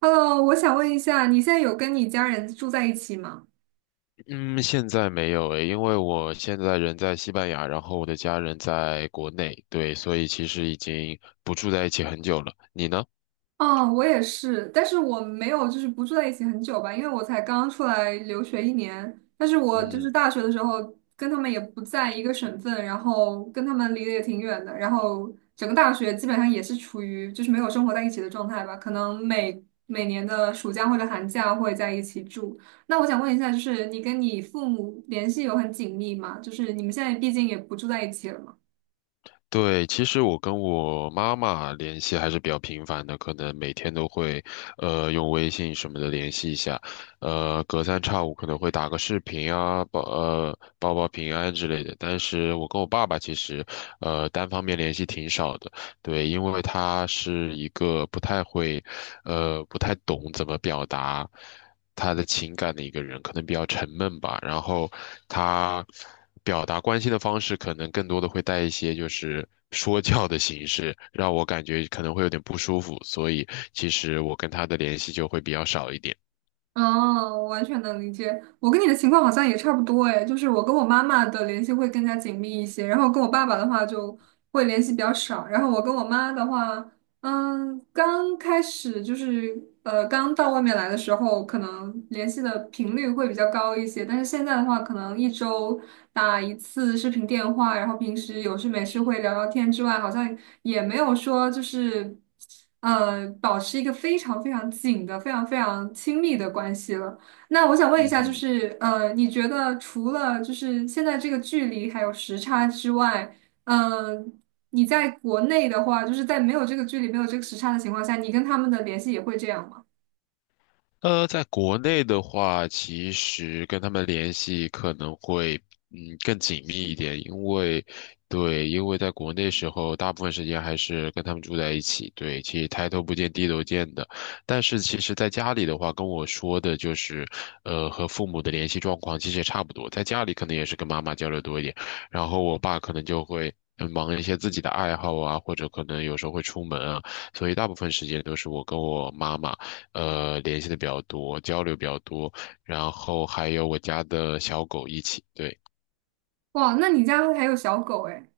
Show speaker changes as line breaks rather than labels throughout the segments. Hello，我想问一下，你现在有跟你家人住在一起吗？
嗯，现在没有诶，因为我现在人在西班牙，然后我的家人在国内，对，所以其实已经不住在一起很久了。你呢？
哦，我也是，但是我没有就是不住在一起很久吧，因为我才刚出来留学一年。但是我就是
嗯。
大学的时候跟他们也不在一个省份，然后跟他们离得也挺远的，然后整个大学基本上也是处于就是没有生活在一起的状态吧，可能每年的暑假或者寒假会在一起住。那我想问一下，就是你跟你父母联系有很紧密吗？就是你们现在毕竟也不住在一起了嘛？
对，其实我跟我妈妈联系还是比较频繁的，可能每天都会，用微信什么的联系一下，隔三差五可能会打个视频啊，报平安之类的。但是我跟我爸爸其实，单方面联系挺少的，对，因为他是一个不太会，不太懂怎么表达他的情感的一个人，可能比较沉闷吧。然后他表达关心的方式，可能更多的会带一些就是说教的形式，让我感觉可能会有点不舒服。所以其实我跟他的联系就会比较少一点。
哦，我完全能理解。我跟你的情况好像也差不多诶，就是我跟我妈妈的联系会更加紧密一些，然后跟我爸爸的话就会联系比较少，然后我跟我妈的话，刚开始就是刚到外面来的时候，可能联系的频率会比较高一些，但是现在的话，可能一周打一次视频电话，然后平时有事没事会聊聊天之外，好像也没有说就是保持一个非常非常紧的、非常非常亲密的关系了。那我想问一
嗯
下，就
哼。
是你觉得除了就是现在这个距离还有时差之外，嗯？你在国内的话，就是在没有这个距离、没有这个时差的情况下，你跟他们的联系也会这样吗？
在国内的话，其实跟他们联系可能会更紧密一点，因为对，因为在国内时候，大部分时间还是跟他们住在一起，对，其实抬头不见低头见的。但是其实在家里的话，跟我说的就是，和父母的联系状况其实也差不多，在家里可能也是跟妈妈交流多一点，然后我爸可能就会忙一些自己的爱好啊，或者可能有时候会出门啊，所以大部分时间都是我跟我妈妈联系的比较多，交流比较多，然后还有我家的小狗一起。对，
哇，那你家还有小狗哎？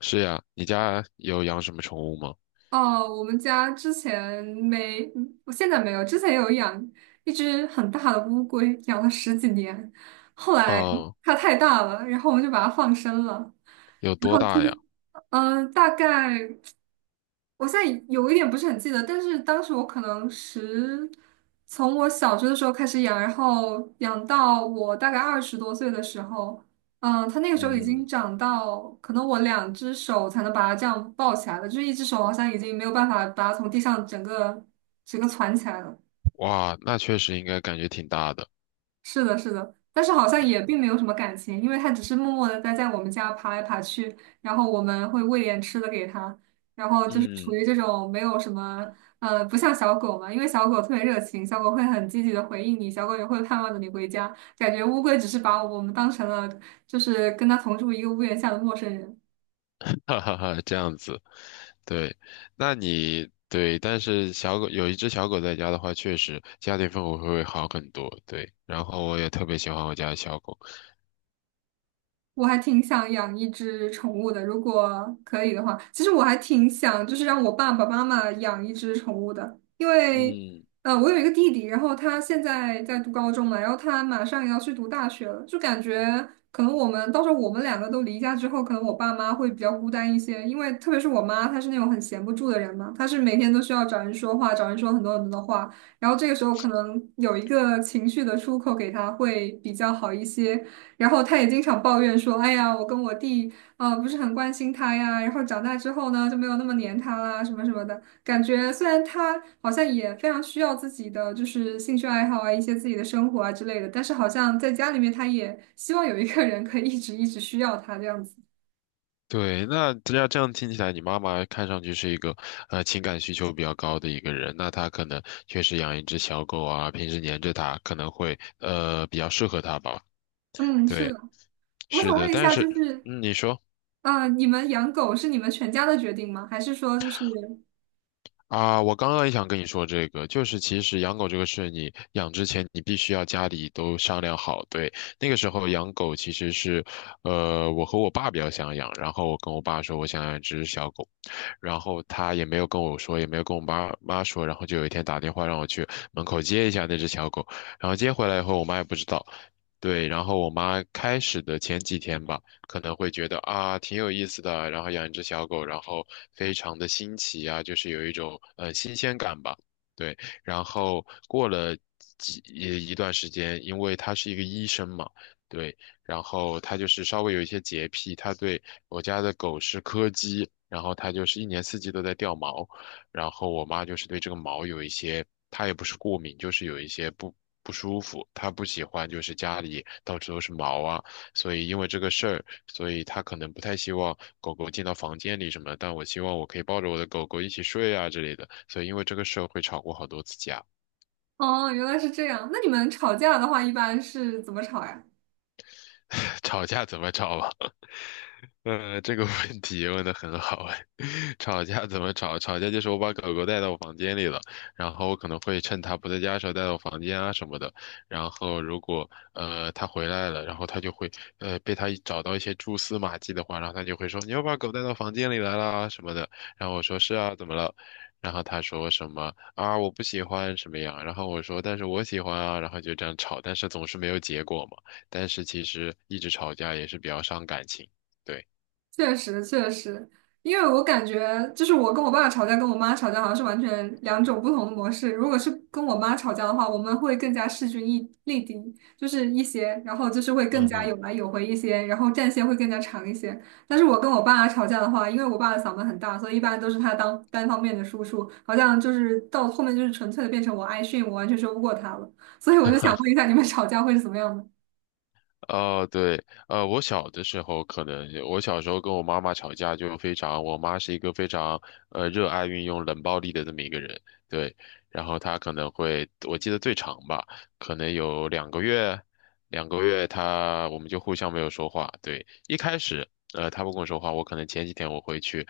是呀，你家有养什么宠物吗？
哦，我们家之前没，我现在没有，之前有养一只很大的乌龟，养了十几年，后来
哦，
它太大了，然后我们就把它放生了。
有多大呀？
嗯，大概。我现在有一点不是很记得，但是当时我可能从我小学的时候开始养，然后养到我大概20多岁的时候，它那个时候已经
嗯，
长到可能我2只手才能把它这样抱起来了，就是一只手好像已经没有办法把它从地上整个攒起来了。
哇，那确实应该感觉挺大的。
是的，是的，但是好像也并没有什么感情，因为它只是默默的待在我们家爬来爬去，然后我们会喂点吃的给它，然后就是处
嗯，
于这种没有什么，不像小狗嘛，因为小狗特别热情，小狗会很积极的回应你，小狗也会盼望着你回家，感觉乌龟只是把我们当成了就是跟它同住一个屋檐下的陌生人。
哈哈哈，这样子，对，那你对，但是小狗有一只小狗在家的话，确实家庭氛围会好很多。对，然后我也特别喜欢我家的小狗。
我还挺想养一只宠物的，如果可以的话，其实我还挺想，就是让我爸爸妈妈养一只宠物的，因为，
嗯。
我有一个弟弟，然后他现在在读高中嘛，然后他马上也要去读大学了，就感觉可能我们到时候我们两个都离家之后，可能我爸妈会比较孤单一些，因为特别是我妈，她是那种很闲不住的人嘛，她是每天都需要找人说话，找人说很多很多的话，然后这个时候可能有一个情绪的出口给他会比较好一些。然后他也经常抱怨说："哎呀，我跟我弟，啊不是很关心他呀。然后长大之后呢，就没有那么黏他啦，什么什么的。感觉虽然他好像也非常需要自己的就是兴趣爱好啊，一些自己的生活啊之类的，但是好像在家里面，他也希望有一个人可以一直一直需要他这样子。"
对，那这样听起来，你妈妈看上去是一个情感需求比较高的一个人，那她可能确实养一只小狗啊，平时黏着它，可能会比较适合她吧。
嗯，是
对，
的。我想
是的，
问一
但
下，就
是
是，
你说
你们养狗是你们全家的决定吗？还是说就是，
啊，我刚刚也想跟你说这个，就是其实养狗这个事，你养之前你必须要家里都商量好。对，那个时候养狗其实是，我和我爸比较想养，然后我跟我爸说我想养一只小狗。然后他也没有跟我说，也没有跟我妈妈说，然后就有一天打电话让我去门口接一下那只小狗，然后接回来以后，我妈也不知道。对，然后我妈开始的前几天吧，可能会觉得啊挺有意思的，然后养一只小狗，然后非常的新奇啊，就是有一种新鲜感吧。对，然后过了一段时间，因为他是一个医生嘛，对，然后它就是稍微有一些洁癖，它对我家的狗是柯基，然后它就是一年四季都在掉毛，然后我妈就是对这个毛有一些，她也不是过敏，就是有一些不舒服，她不喜欢就是家里到处都是毛啊，所以因为这个事儿，所以她可能不太希望狗狗进到房间里什么但我希望我可以抱着我的狗狗一起睡啊之类的，所以因为这个事儿会吵过好多次架。
哦，原来是这样。那你们吵架的话，一般是怎么吵呀？
吵架怎么吵吧？这个问题问的很好哎。吵架怎么吵？吵架就是我把狗狗带到我房间里了，然后我可能会趁它不在家的时候带到房间啊什么的。然后如果它回来了，然后它就会被它找到一些蛛丝马迹的话，然后它就会说你又把狗带到房间里来啦啊什么的。然后我说是啊，怎么了？然后他说什么啊我不喜欢什么样，然后我说但是我喜欢啊，然后就这样吵，但是总是没有结果嘛。但是其实一直吵架也是比较伤感情，对。
确实确实，因为我感觉就是我跟我爸吵架，跟我妈吵架好像是完全两种不同的模式。如果是跟我妈吵架的话，我们会更加势均力敌，就是一些，然后就是会更
嗯
加有
哼。
来有回一些，然后战线会更加长一些。但是我跟我爸吵架的话，因为我爸的嗓门很大，所以一般都是他当单方面的输出，好像就是到后面就是纯粹的变成我挨训，我完全说不过他了。所以我就想问一下，你们吵架会是怎么样的？
哦对，我小的时候可能是我小时候跟我妈妈吵架就非常，我妈是一个非常热爱运用冷暴力的这么一个人，对，然后她可能会，我记得最长吧，可能有两个月，两个月她我们就互相没有说话，对，一开始她不跟我说话，我可能前几天我会去，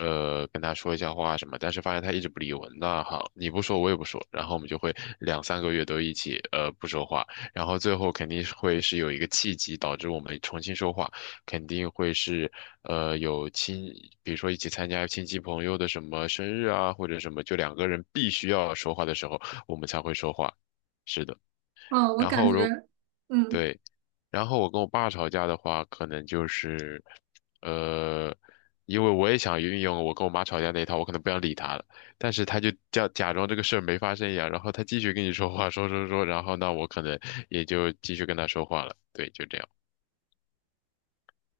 跟她说一下话什么，但是发现她一直不理我，那好，你不说我也不说，然后我们就会两三个月都一起不说话。然后最后肯定是会是有一个契机导致我们重新说话，肯定会是呃有亲，比如说一起参加亲戚朋友的什么生日啊，或者什么，就两个人必须要说话的时候，我们才会说话。是的，
嗯，我
然
感
后
觉，
如
嗯。
对，然后我跟我爸吵架的话，可能就是，呃，因为我也想运用我跟我妈吵架那一套，我可能不想理他了，但是他就叫假装这个事儿没发生一样，然后他继续跟你说话，说说说，然后那我可能也就继续跟他说话了，对，就这样。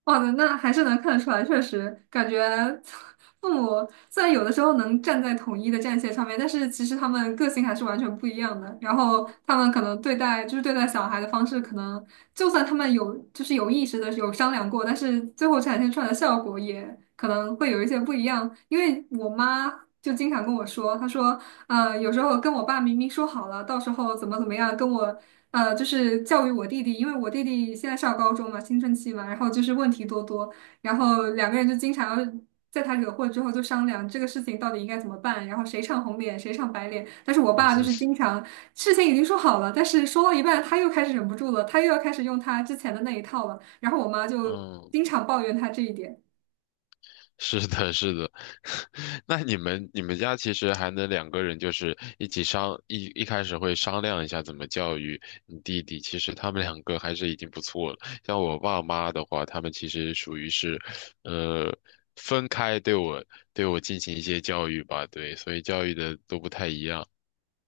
哇，那还是能看得出来，确实感觉 父母虽然有的时候能站在统一的战线上面，但是其实他们个性还是完全不一样的。然后他们可能对待就是对待小孩的方式，可能就算他们有就是有意识的有商量过，但是最后展现出来的效果也可能会有一些不一样。因为我妈就经常跟我说，她说，有时候跟我爸明明说好了，到时候怎么怎么样，跟我。就是教育我弟弟，因为我弟弟现在上高中嘛，青春期嘛，然后就是问题多多，然后两个人就经常要在他惹祸之后就商量这个事情到底应该怎么办，然后谁唱红脸，谁唱白脸。但是我爸就是 经常事情已经说好了，但是说到一半他又开始忍不住了，他又要开始用他之前的那一套了，然后我妈就
嗯哼，嗯，
经常抱怨他这一点。
是的，是的。那你们家其实还能两个人就是一起一开始会商量一下怎么教育你弟弟。其实他们两个还是已经不错了。像我爸妈的话，他们其实属于是，呃，分开对我进行一些教育吧，对，所以教育的都不太一样。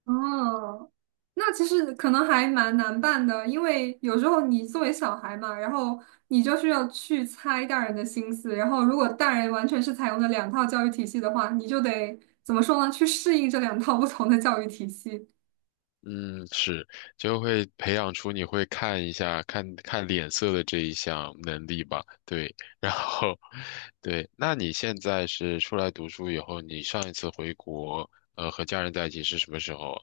哦，那其实可能还蛮难办的，因为有时候你作为小孩嘛，然后你就是要去猜大人的心思，然后如果大人完全是采用的两套教育体系的话，你就得怎么说呢？去适应这两套不同的教育体系。
嗯，是，就会培养出你会看一下、看看脸色的这一项能力吧。对，然后，对，那你现在是出来读书以后，你上一次回国，和家人在一起是什么时候啊？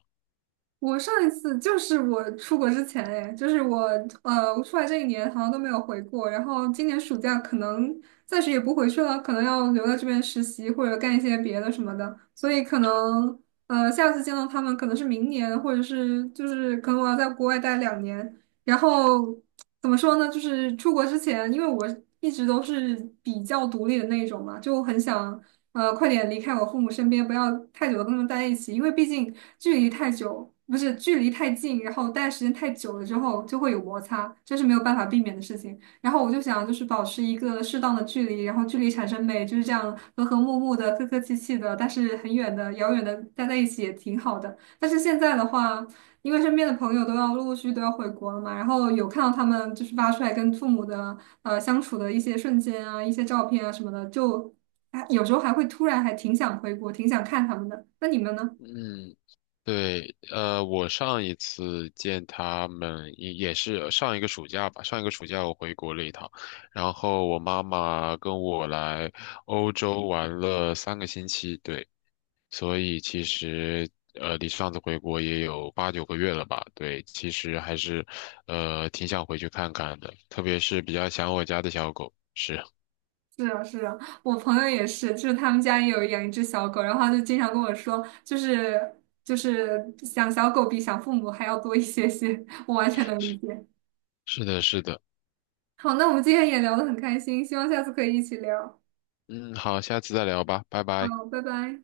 我上一次就是我出国之前，哎，就是我出来这一年好像都没有回过，然后今年暑假可能暂时也不回去了，可能要留在这边实习或者干一些别的什么的，所以可能下次见到他们可能是明年，或者是就是可能我要在国外待2年，然后。怎么说呢？就是出国之前，因为我一直都是比较独立的那一种嘛，就很想快点离开我父母身边，不要太久的跟他们待在一起，因为毕竟距离太久，不是距离太近，然后待的时间太久了之后就会有摩擦，这是没有办法避免的事情。然后我就想就是保持一个适当的距离，然后距离产生美，就是这样和和睦睦的、客客气气的，但是很远的、遥远的待在一起也挺好的。但是现在的话。因为身边的朋友都要陆陆续续都要回国了嘛，然后有看到他们就是发出来跟父母的相处的一些瞬间啊、一些照片啊什么的，就啊有时候还会突然还挺想回国，挺想看他们的。那你们呢？
嗯，对，我上一次见他们也是上一个暑假吧，上一个暑假我回国了一趟，然后我妈妈跟我来欧洲玩了3个星期，对。所以其实离上次回国也有八九个月了吧？对，其实还是挺想回去看看的，特别是比较想我家的小狗。是，
是啊，是啊，我朋友也是，就是他们家也有养一只小狗，然后他就经常跟我说，就是想小狗比想父母还要多一些些，我完全能理解。
是的，是的。
好，那我们今天也聊得很开心，希望下次可以一起聊。
嗯，好，下次再聊吧，拜拜。
好，拜拜。